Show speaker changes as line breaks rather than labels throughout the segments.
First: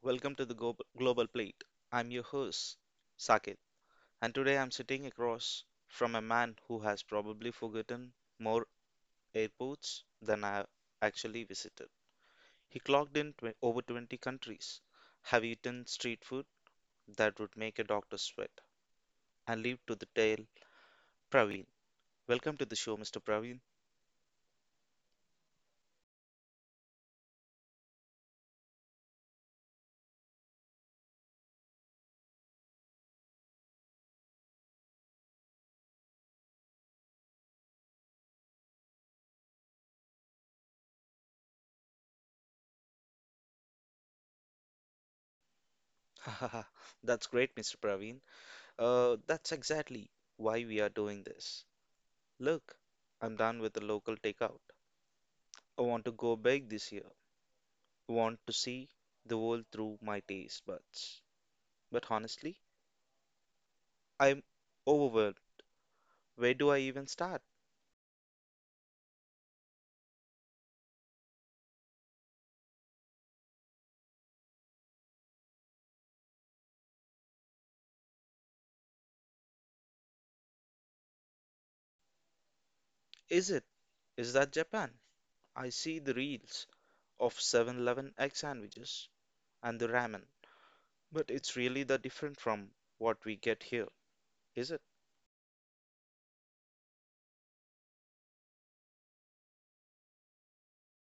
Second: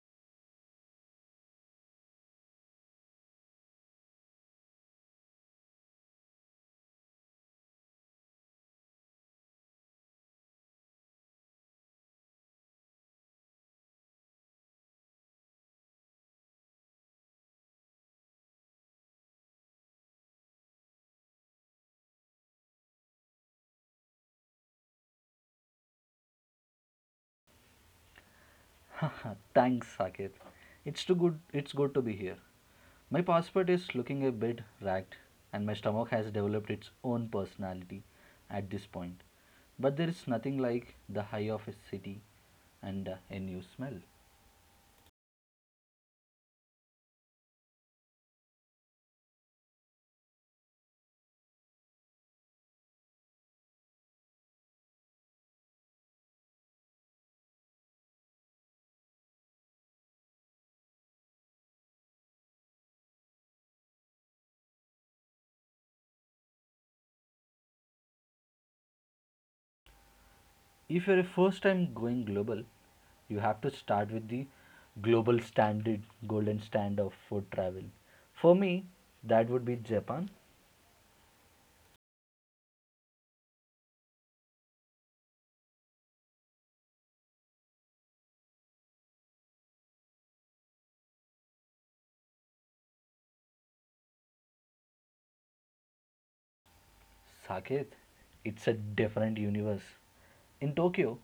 welcome to the Global Plate. I'm your host, Saket, and today I'm sitting across from a man who has probably forgotten more airports than I have actually visited. He clocked in over 20 countries, have eaten street food that would make a doctor sweat, and leave to the tale, Praveen. Welcome to the show, Mr. Praveen.
Thanks, Saket. It's too good. It's good to be here. My passport is looking a bit ragged, and my stomach has developed its own personality at this point. But there is nothing like the high of a city and a new smell.
That's great, Mr. Praveen. That's exactly why we are doing this. Look, I'm done with the local takeout. I want to go big this year. I want to see the world through my taste buds. But honestly, I'm overwhelmed. Where do I even start?
If you're a first time going global, you have to start with the global standard, golden standard of food travel. For me, that would be Japan.
Is it? Is that Japan? I see the reels of 7-Eleven egg sandwiches and the ramen, but it's really that different from what we get here, is it?
Saket, it's a different universe. In Tokyo,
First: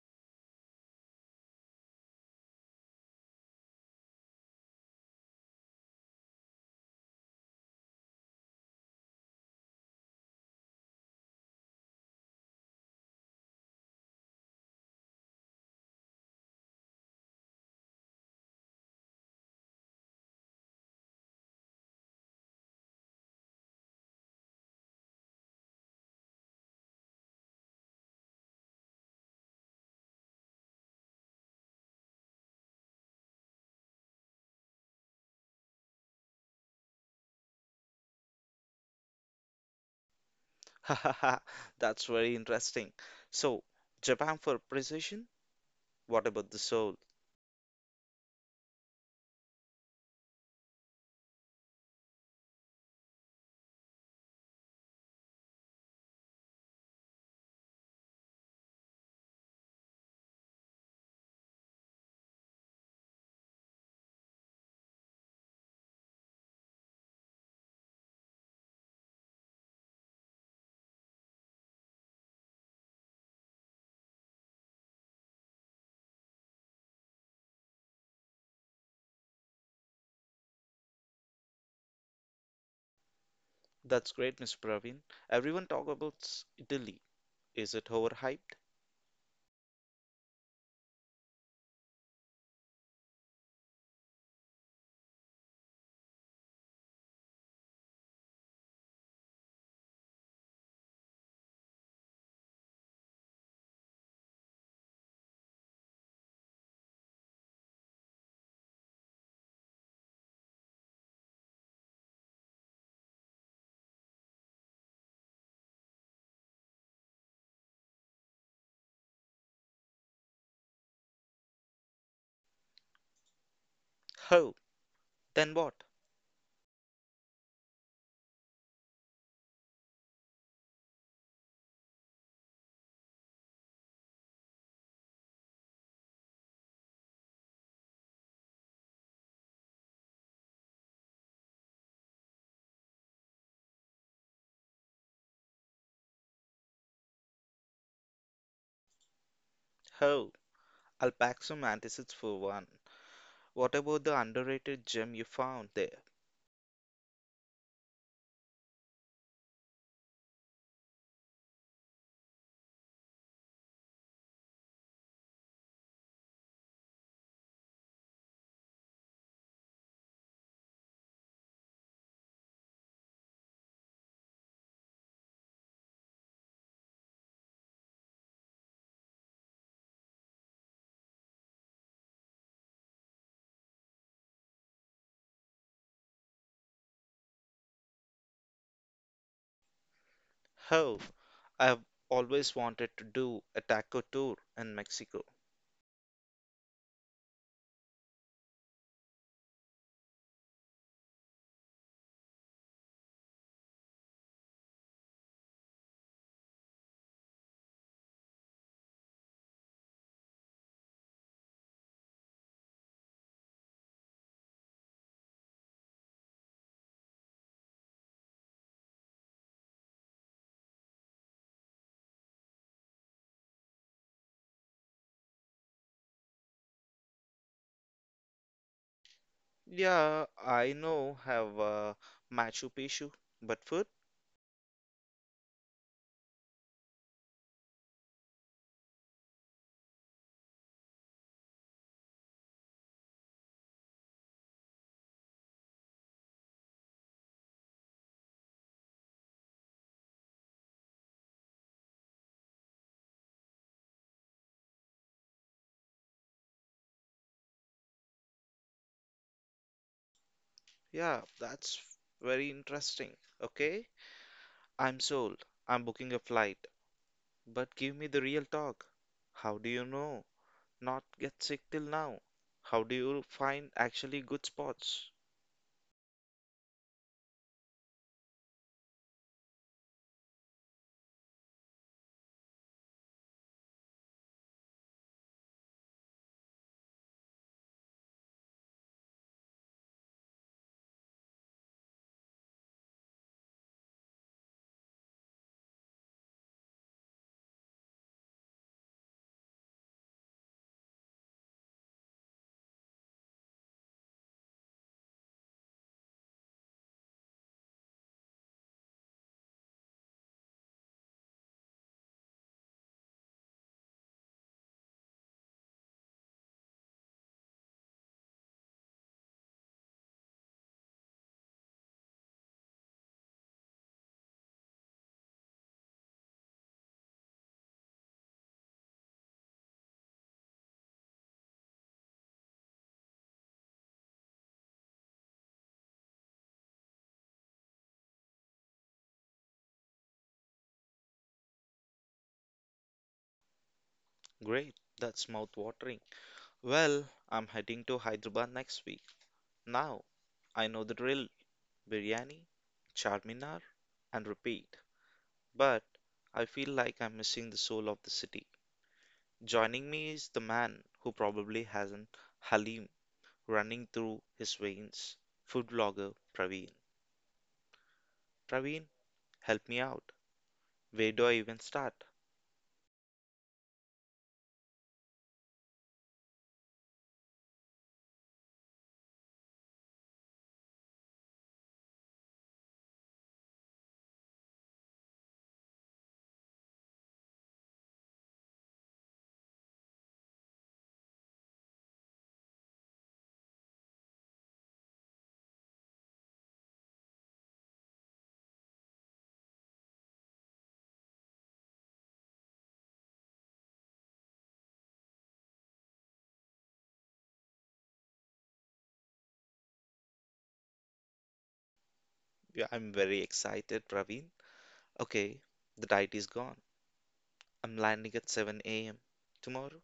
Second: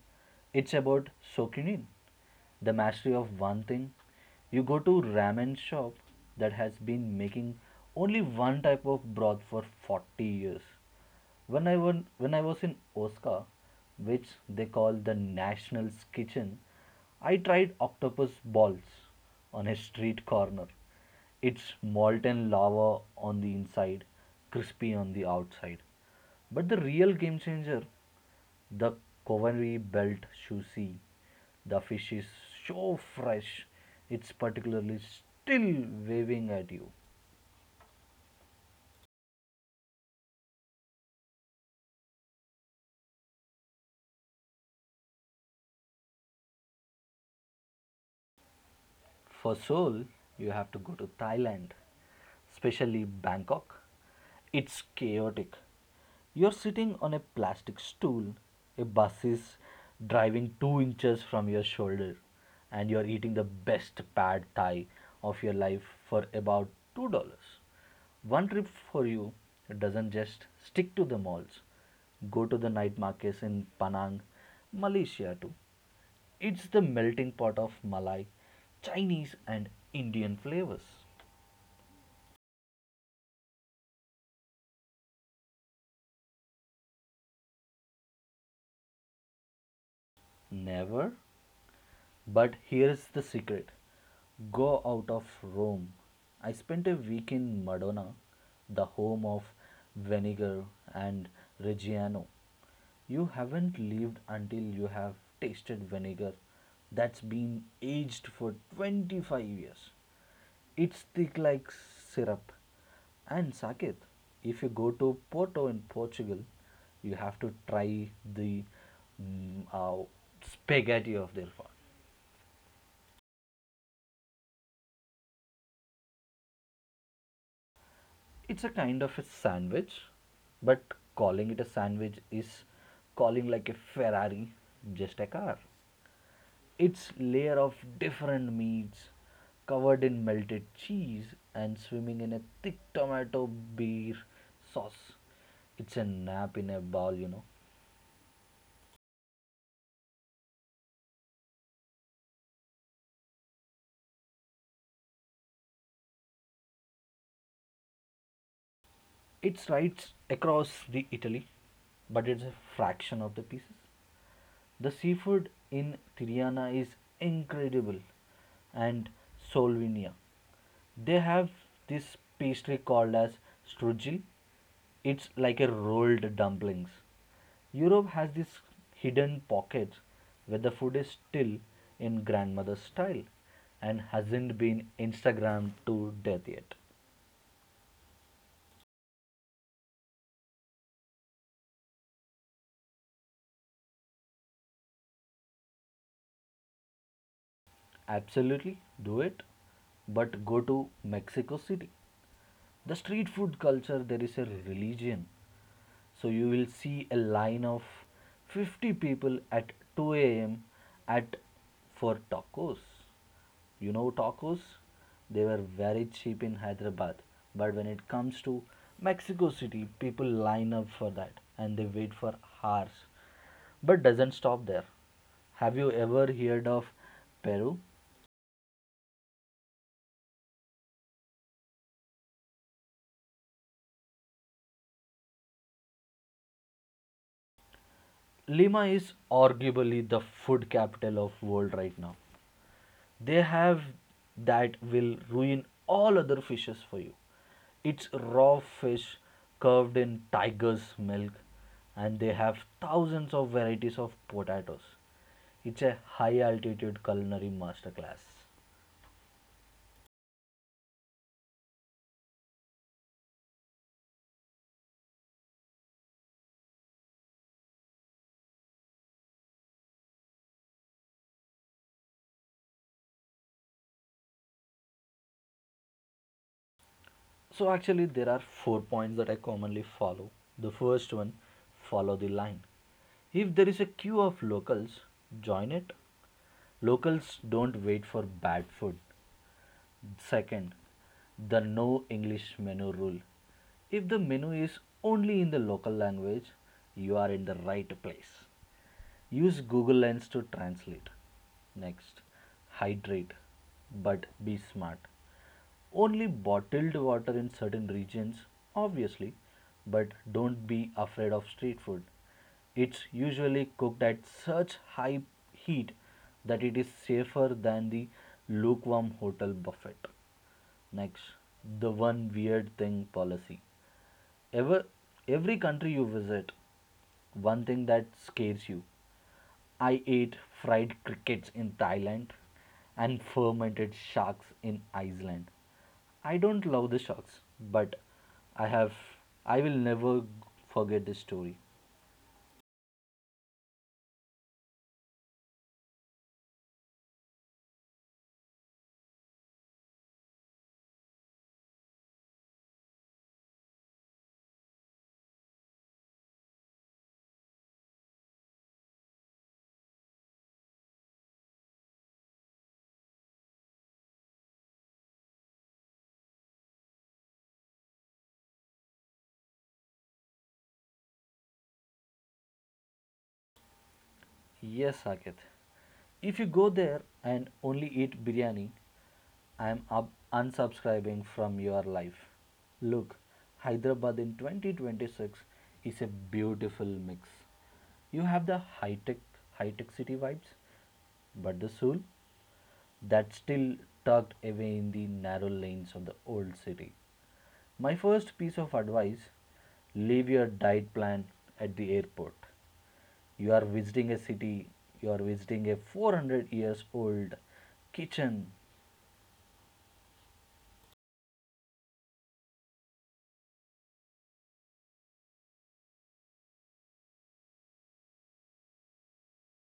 it's about sokunin, the mastery of one thing. You go to ramen shop that has been making only one type of broth for 40 years. When when I was in Osaka, which they call the National's Kitchen, I tried octopus balls on a street corner. It's molten lava on the inside, crispy on the outside. But the real game changer, the Coventry Belt sushi, the fish is so fresh, it's particularly still waving at you.
Hahaha, that's very interesting. So, Japan for precision? What about the soul?
For soul, you have to go to Thailand, especially Bangkok. It's chaotic. You're sitting on a plastic stool, a bus is driving 2 inches from your shoulder, and you're eating the best pad thai of your life for about $2. One trip for you doesn't just stick to the malls. Go to the night markets in Penang, Malaysia too. It's the melting pot of Malay, Chinese, and Indian flavors.
That's great, Mr. Praveen. Everyone talk about Italy. Is it overhyped?
Never. But here's the secret: go out of Rome. I spent a week in Modena, the home of Vinegar and Reggiano. You haven't lived until you have tasted vinegar that's been aged for 25 years. It's thick like syrup. And sake, if you go to Porto in Portugal, you have to try the mm, uh, spaghetti of their fa-
Oh. Then what?
It's a kind of a sandwich, but calling it a sandwich is calling like a Ferrari just a car. It's layer of different meats covered in melted cheese and swimming in a thick tomato beer sauce. It's a nap in a bowl, you know.
Oh, I'll pack some antacids for one. What about the underrated gem you found there?
It's right across the Italy, but it's a fraction of the pieces. The seafood in Tirana is incredible, and Solvinia, they have this pastry called as strudel. It's like a rolled dumplings. Europe has these hidden pockets where the food is still in grandmother's style and hasn't been Instagrammed to death yet.
Oh, I've always wanted to do a taco tour in Mexico.
Absolutely do it, but go to Mexico City. The street food culture there is a religion, so you will see a line of 50 people at 2 a.m. at for tacos. You know tacos, they were very cheap in Hyderabad, but when it comes to Mexico City, people line up for that and they wait for hours. But doesn't stop there. Have you ever heard of Peru?
Yeah, I know have Machu Picchu, but food?
Lima is arguably the food capital of world right now. They have that will ruin all other fishes for you. It's raw fish curved in tiger's milk, and they have thousands of varieties of potatoes. It's a high altitude culinary masterclass.
Yeah, that's very interesting. Okay, I'm sold. I'm booking a flight, but give me the real talk. How do you know? Not get sick till now. How do you find actually good spots?
So, actually, there are four points that I commonly follow. The first one, follow the line. If there is a queue of locals, join it. Locals don't wait for bad food. Second, the no English menu rule. If the menu is only in the local language, you are in the right place. Use Google Lens to translate. Next, hydrate, but be smart. Only bottled water in certain regions, obviously, but don't be afraid of street food. It's usually cooked at such high heat that it is safer than the lukewarm hotel buffet. Next, the one weird thing policy. Ever, every country you visit, one thing that scares you. I ate fried crickets in Thailand and fermented sharks in Iceland. I don't love the sharks, but I have I will never forget this story.
Great, that's mouth-watering. Well, I'm heading to Hyderabad next week. Now, I know the drill. Biryani, Charminar, and repeat. But I feel like I'm missing the soul of the city. Joining me is the man who probably has an Halim running through his veins, food blogger Praveen. Praveen, help me out. Where do I even start?
Yes, Saket. If you go there and only eat biryani, I'm up unsubscribing from your life. Look, Hyderabad in 2026 is a beautiful mix. You have the high-tech city vibes, but the soul that's still tucked away in the narrow lanes of the old city. My first piece of advice, leave your diet plan at the airport. You are visiting a city, you are visiting a 400 years old kitchen.
Yeah, I'm very excited, Praveen. Okay, the diet is gone. I'm landing at 7 a.m. tomorrow.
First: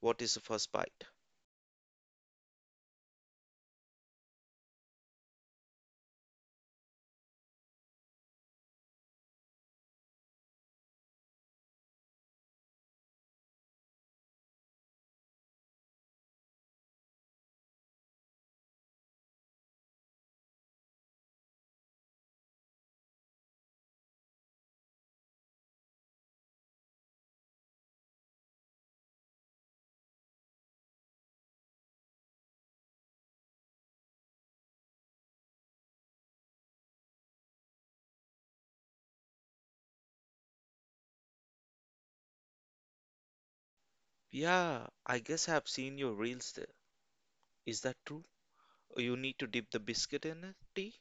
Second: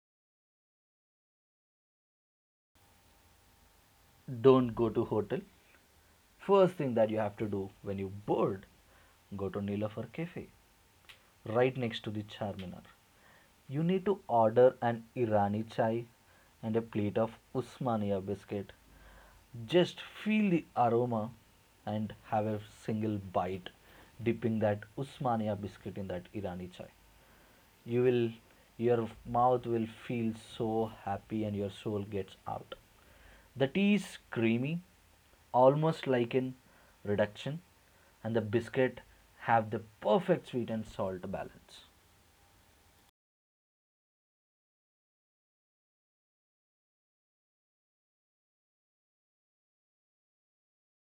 What is the first bite?
Don't go to hotel. First thing that you have to do when you're bored, go to Nilafar Cafe, right next to the Charminar. You need to order an Irani chai and a plate of Usmania biscuit. Just feel the aroma and have a single bite, dipping that Usmania biscuit in that Irani chai. You will, your mouth will feel so happy and your soul gets out. The tea is creamy, almost like in reduction, and the biscuit have the perfect sweet and salt balance.
Yeah, I guess I've seen your reels there. Is that true? You need to dip the biscuit in it? Tea?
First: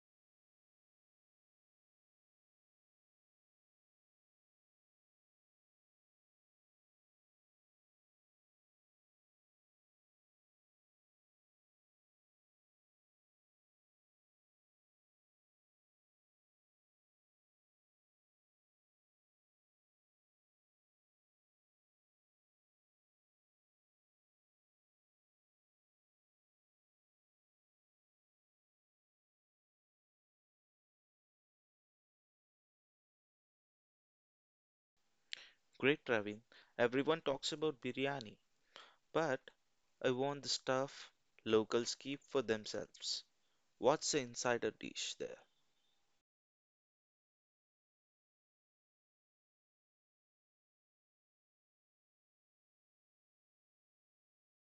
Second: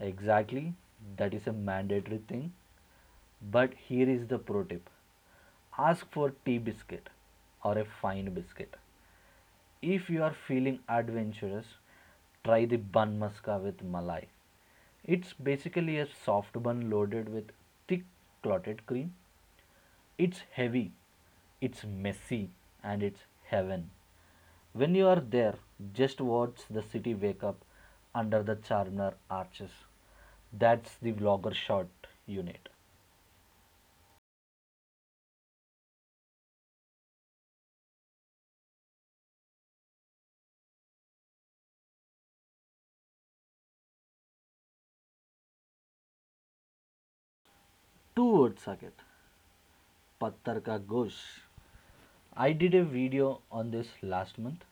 Exactly, that is a mandatory thing. But here is the pro tip: ask for tea biscuit or a fine biscuit. If you are feeling adventurous, try the bun maska with malai. It's basically a soft bun loaded with thick clotted cream. It's heavy, it's messy, and it's heaven. When you are there, just watch the city wake up under the Charminar arches. That's the vlogger shot you need.
Great, Ravin. Everyone talks about biryani, but I want the stuff locals keep for themselves. What's the insider dish there?
Two words, Saket. Pattar ka gosh. I did a video on this last month.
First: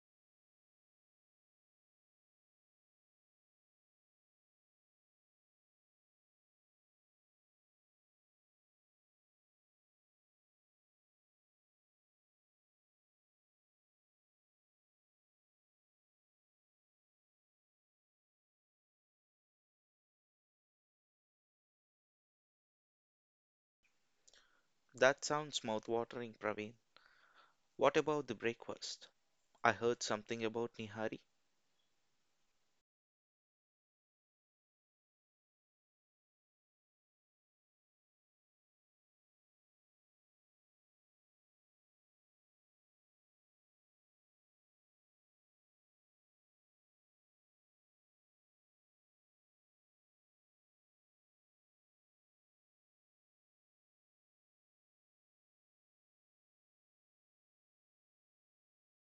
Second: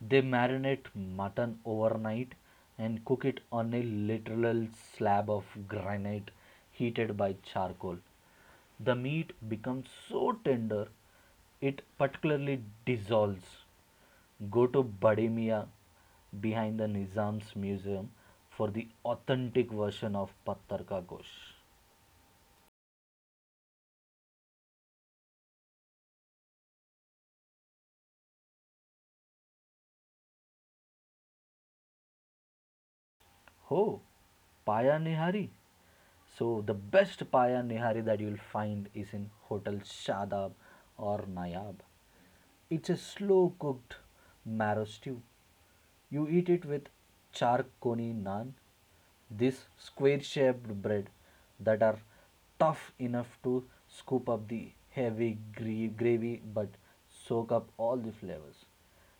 They marinate mutton overnight and cook it on a literal slab of granite heated by charcoal. The meat becomes so tender, it particularly dissolves. Go to Bade Mia behind the Nizam's museum for the authentic version of Pattar Ka Gosht.
That sounds mouth-watering, Praveen. What about the breakfast? I heard something about Nihari.
Oh, Paya Nihari. So the best Paya Nihari that you'll find is in Hotel Shadab or Nayab. It's a slow cooked marrow stew. You eat it with charkoni naan, this square shaped bread that are tough enough to scoop up the heavy gravy but soak up all the flavors.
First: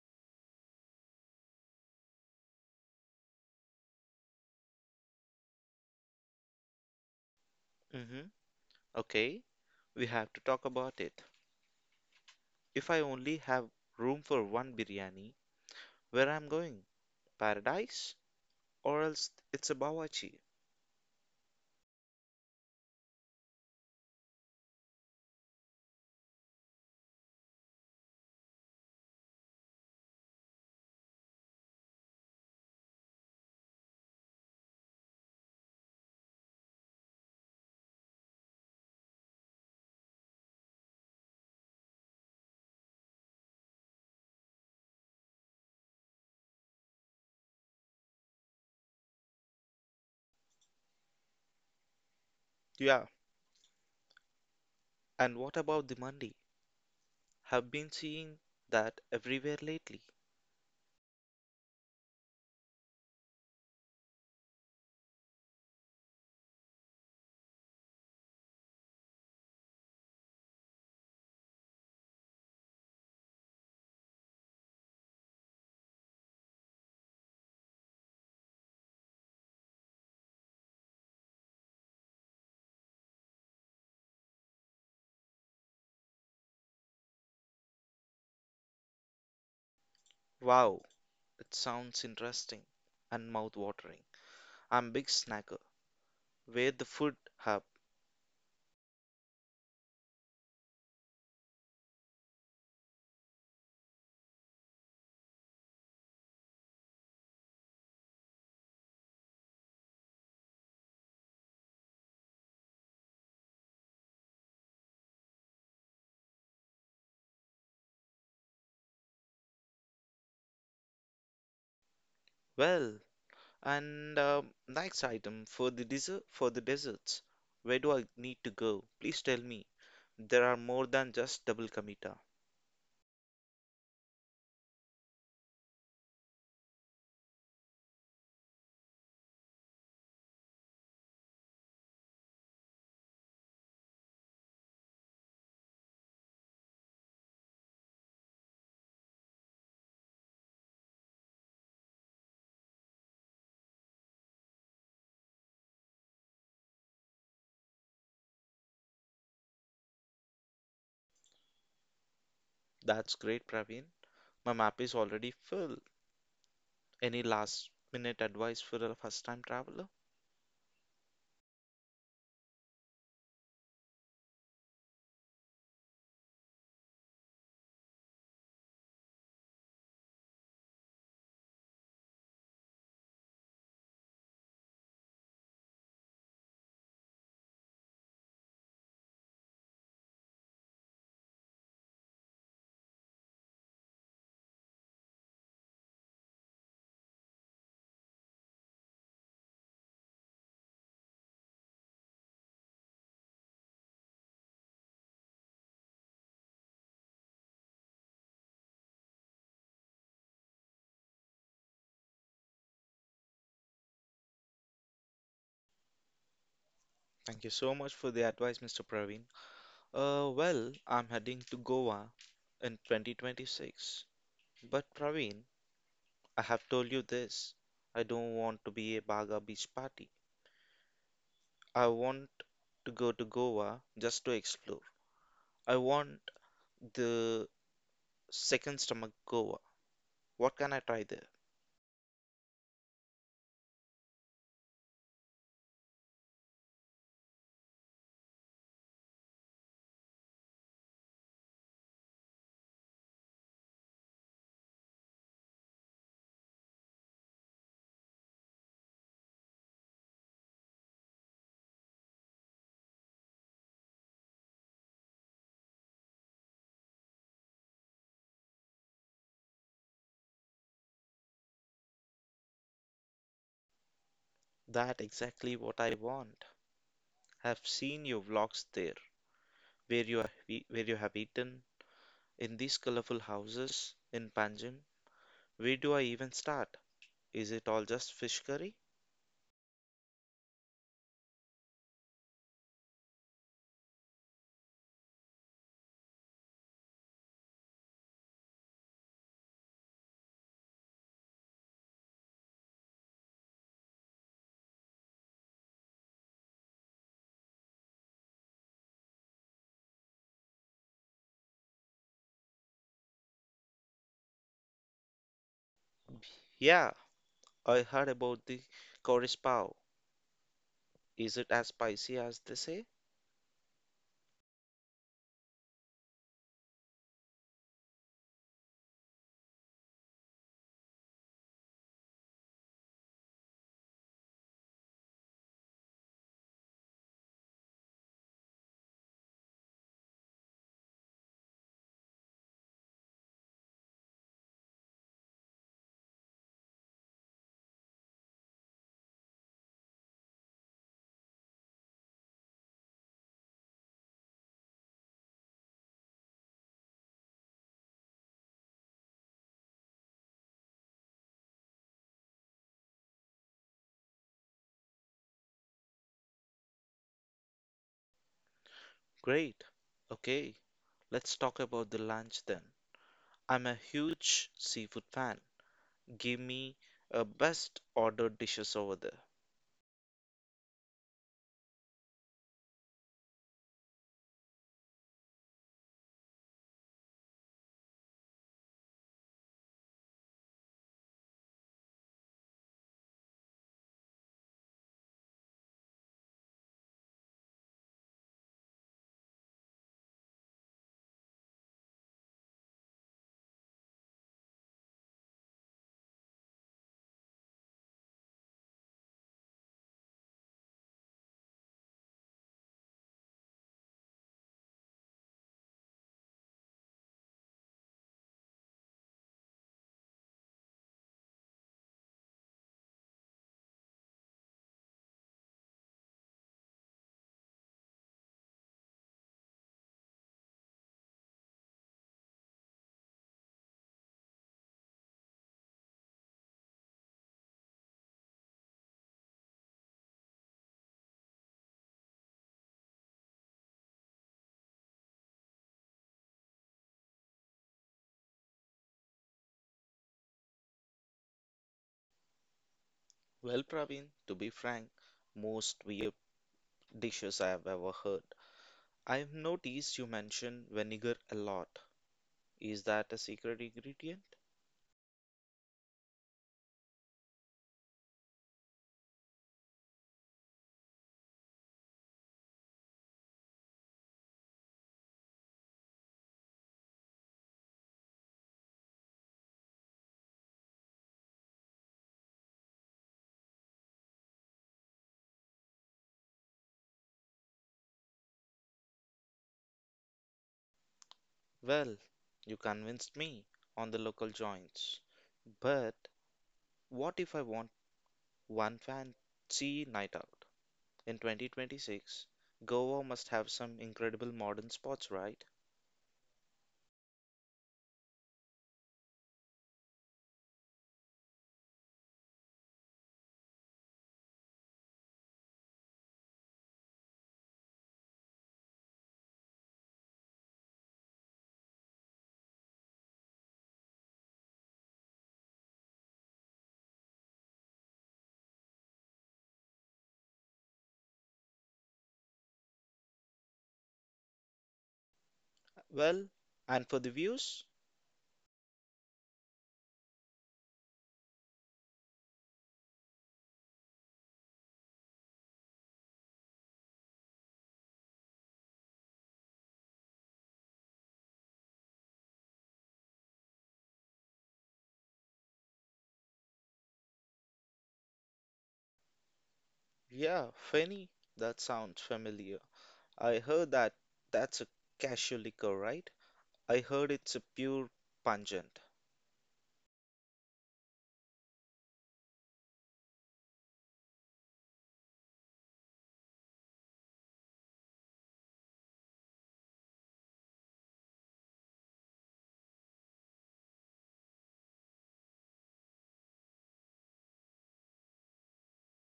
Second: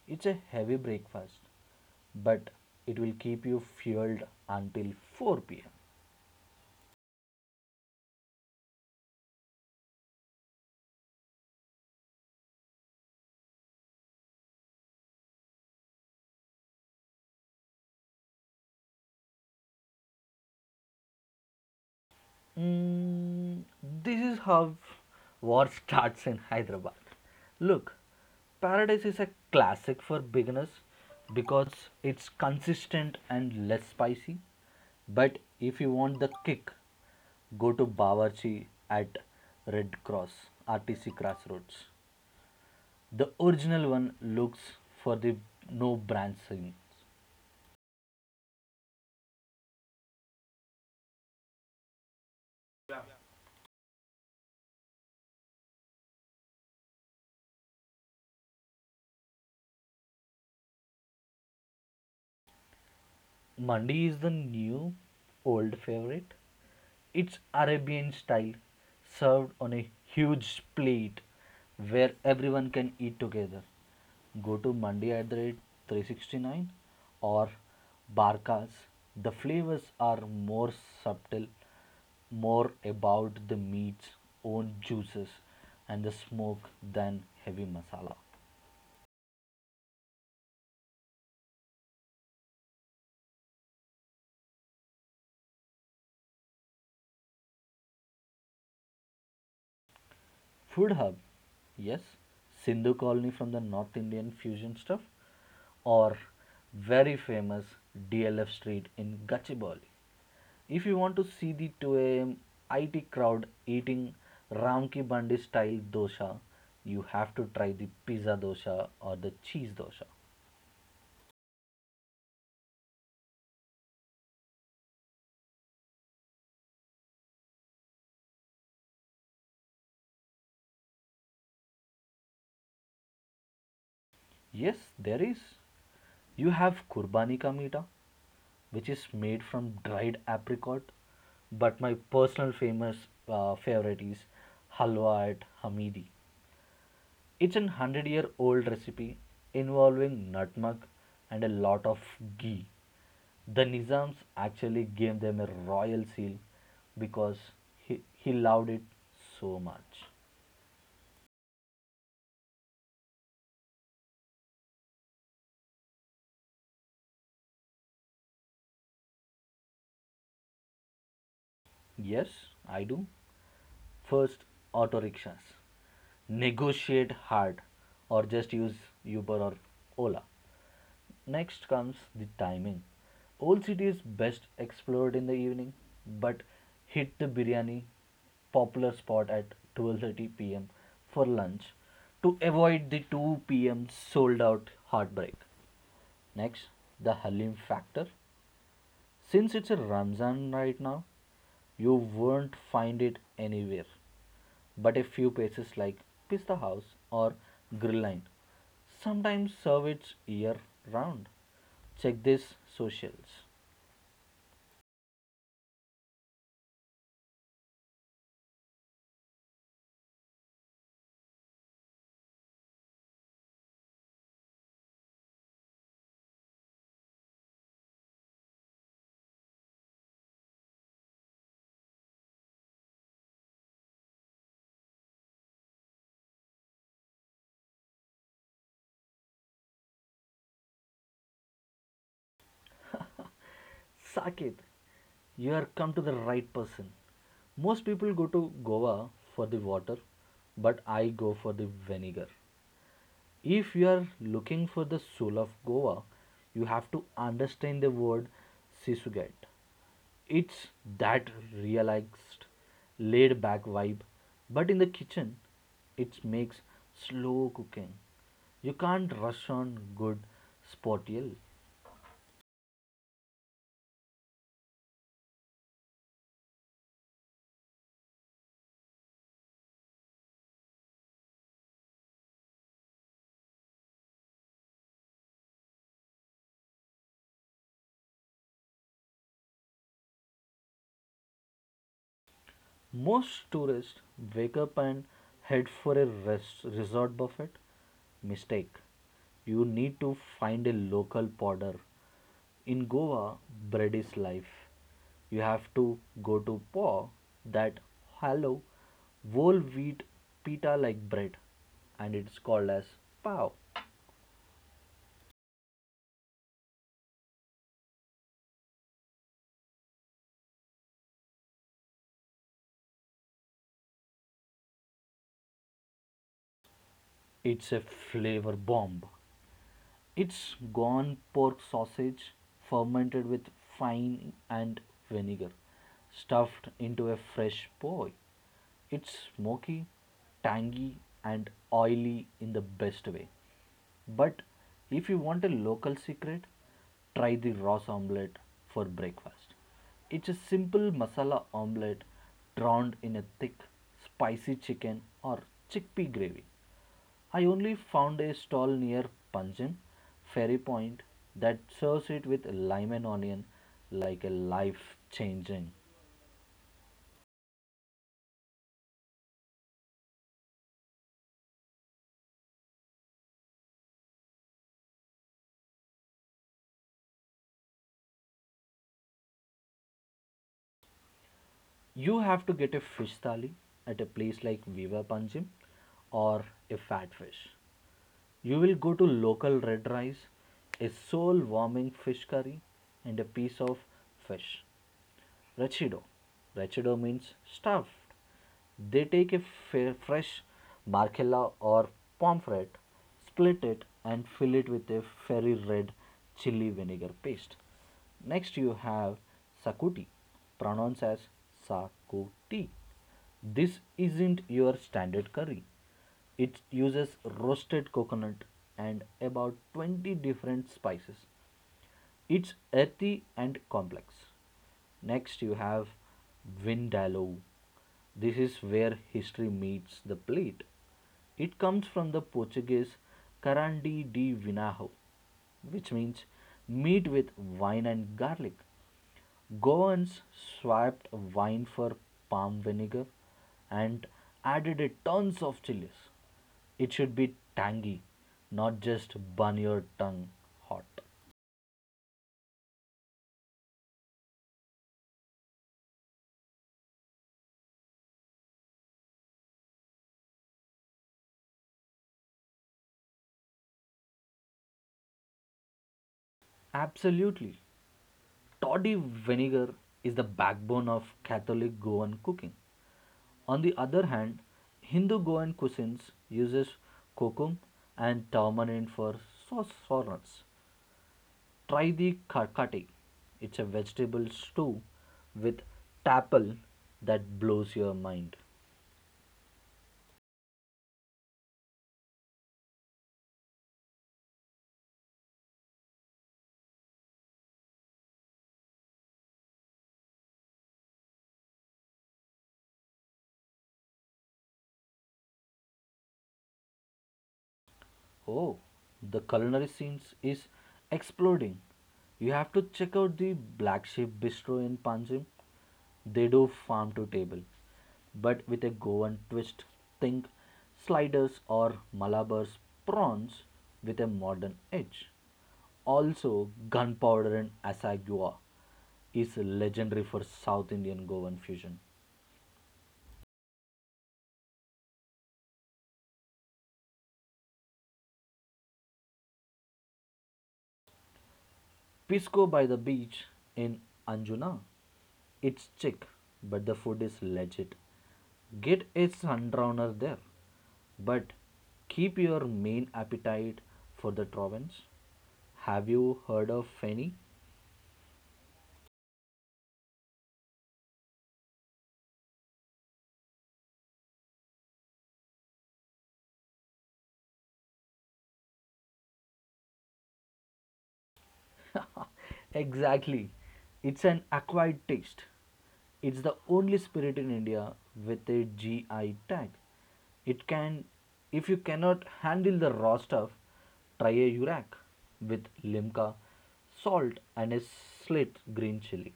It's a heavy breakfast, but it will keep you fueled until 4 pm.
Mm-hmm. Okay, we have to talk about it. If I only have room for one biryani, where I'm going? Paradise? Or else it's a bawachi.
Mm, this is how war starts in Hyderabad. Look, Paradise is a classic for beginners because it's consistent and less spicy. But if you want the kick, go to Bawarchi at Red Cross RTC Crossroads. The original one looks for the no brand scenes.
Yeah, and what about the mandi? Have been seeing that everywhere lately.
Mandi is the new old favorite. It's Arabian style, served on a huge plate where everyone can eat together. Go to Mandi at the rate 369 or Barkas. The flavors are more subtle, more about the meat's own juices and the smoke than heavy masala.
Wow, it sounds interesting and mouth-watering. I'm big snacker. Where the food hub?
Food hub, yes. Sindhu Colony from the North Indian fusion stuff, or very famous DLF Street in Gachibowli. If you want to see the 2 a.m. IT crowd eating Ramki Bandi style dosa, you have to try the pizza dosa or the cheese dosa.
Well, and next item for the desserts. Where do I need to go? Please tell me. There are more than just double kamita.
Yes, there is. You have Kurbani ka meeta, which is made from dried apricot. But my personal famous, favorite is halwa at Hamidi. It's an 100-year-old recipe involving nutmeg and a lot of ghee. The Nizams actually gave them a royal seal because he loved it so much.
That's great, Praveen. My map is already full. Any last minute advice for a first time traveler?
Yes, I do. First, auto rickshaws. Negotiate hard or just use Uber or Ola. Next comes the timing. Old city is best explored in the evening, but hit the biryani popular spot at 12:30 p.m. for lunch to avoid the 2 p.m. sold out heartbreak. Next, the Halim factor. Since it's a Ramzan right now, you won't find it anywhere. But a few places like Pista House or Grill Line sometimes serve it year round. Check this socials.
Thank you so much for the advice, Mr. Praveen. Well, I'm heading to Goa in 2026. But Praveen, I have told you this. I don't want to be a Baga beach party. I want to go to Goa just to explore. I want the second stomach Goa. What can I try there?
Saket, you are come to the right person. Most people go to Goa for the water, but I go for the vinegar. If you are looking for the soul of Goa, you have to understand the word sisugat. It's that relaxed, laid back vibe, but in the kitchen, it makes slow cooking. You can't rush on good spotiel.
That exactly what I want. I've seen your vlogs there, where you have eaten in these colorful houses in Panjim. Where do I even start? Is it all just fish curry?
Most tourists wake up and head for a resort buffet. Mistake. You need to find a local podder. In Goa, bread is life. You have to go to paw, that hollow whole wheat pita like bread, and it's called as pav.
Yeah, I heard about the Korean pao. Is it as spicy as they say?
It's a flavor bomb. It's gone pork sausage fermented with fine and vinegar, stuffed into a fresh poi. It's smoky, tangy, and oily in the best way. But if you want a local secret, try the Ross omelette for breakfast. It's a simple masala omelette drowned in a thick, spicy chicken or chickpea gravy. I only found a stall near Panjim Ferry Point that serves it with lime and onion like a life changing.
Great. Okay, let's talk about the lunch then. I'm a huge seafood fan. Give me a best ordered dishes over there.
You have to get a fish thali at a place like Viva Panjim or a fat fish. You will go to local red rice, a soul warming fish curry, and a piece of fish. Rachido. Rachido means stuffed. They take a fresh barcella or pomfret, split it, and fill it with a fiery red chili vinegar paste. Next, you have sakuti, pronounced as sakuti. This isn't your standard curry. It uses roasted coconut and about 20 different spices. It's earthy and complex. Next, you have Vindaloo. This is where history meets the plate. It comes from the Portuguese Carandi de Vinho, which means meat with wine and garlic. Goans swapped wine for palm vinegar and added tons of chilies. It should be tangy, not just burn your tongue hot.
Well, Praveen, to be frank, most weird dishes I have ever heard. I've noticed you mention vinegar a lot. Is that a secret ingredient?
Absolutely. Toddy vinegar is the backbone of Catholic Goan cooking. On the other hand, Hindu Goan cuisines uses kokum and tamarind for sauce formats. Try the karkati. It's a vegetable stew with tapal that blows your mind.
Well, you convinced me on the local joints. But what if I want one fancy night out? In 2026, Goa must have some incredible modern spots, right?
Oh, the culinary scenes is exploding. You have to check out the Black Sheep Bistro in Panjim. They do farm to table, but with a Goan twist. Think sliders or Malabar's prawns with a modern edge. Also, gunpowder and asagua is legendary for South Indian Goan fusion.
Well, and for the views?
Pisco by the beach in Anjuna, it's chic, but the food is legit. Get a sundowner there, but keep your main appetite for the province. Have you heard of Feni?
Yeah, Feni, that sounds familiar. I heard that that's a casual liquor, right? I heard it's a pure pungent.
Exactly. It's an acquired taste. It's the only spirit in India with a GI tag. It can, if you cannot handle the raw stuff, try a urak with limca, salt, and a slit green chili.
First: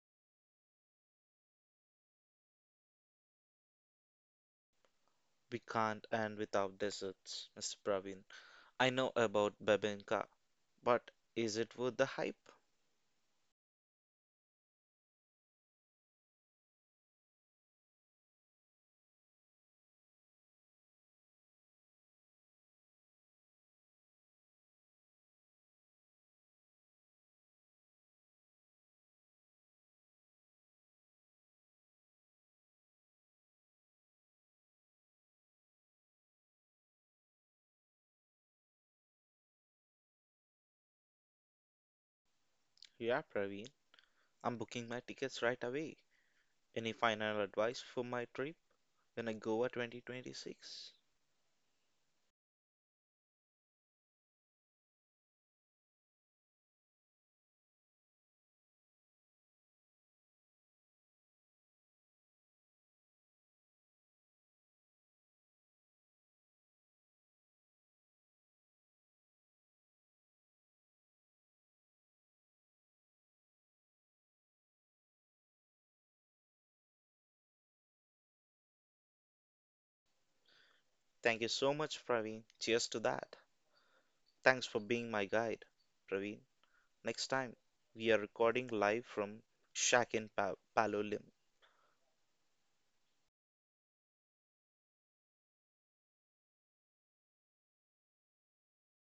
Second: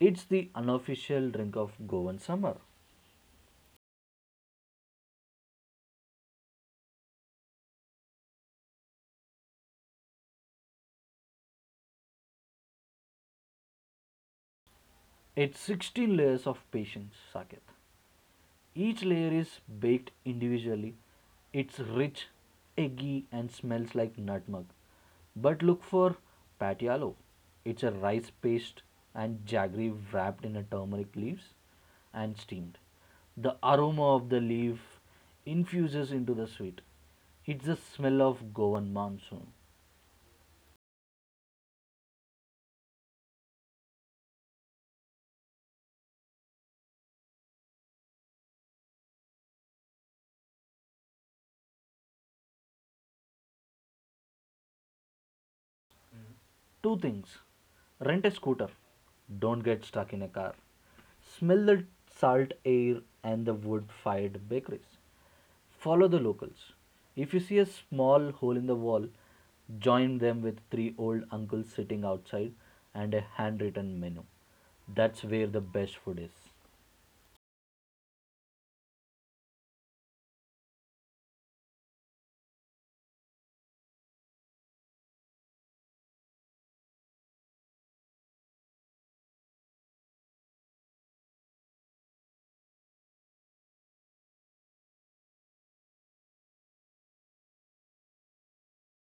It's the unofficial drink of Goan summer.
We can't end without desserts, Mr. Praveen. I know about Babenka, but is it worth the hype?
It's 16 layers of patience, Saket. Each layer is baked individually. It's rich, eggy, and smells like nutmeg. But look for patialo. It's a rice paste and jaggery wrapped in a turmeric leaves and steamed. The aroma of the leaf infuses into the sweet. It's the smell of Goan monsoon.
Yeah, Praveen. I'm booking my tickets right away. Any final advice for my trip in a Goa 2026?
Two things: rent a scooter, don't get stuck in a car, smell the salt air and the wood fired bakeries, follow the locals. If you see a small hole in the wall, join them with three old uncles sitting outside and a handwritten menu. That's where the best food is.
Thank you so much, Praveen. Cheers to that. Thanks for being my guide, Praveen. Next time, we are recording live from Shack in Palo Lim.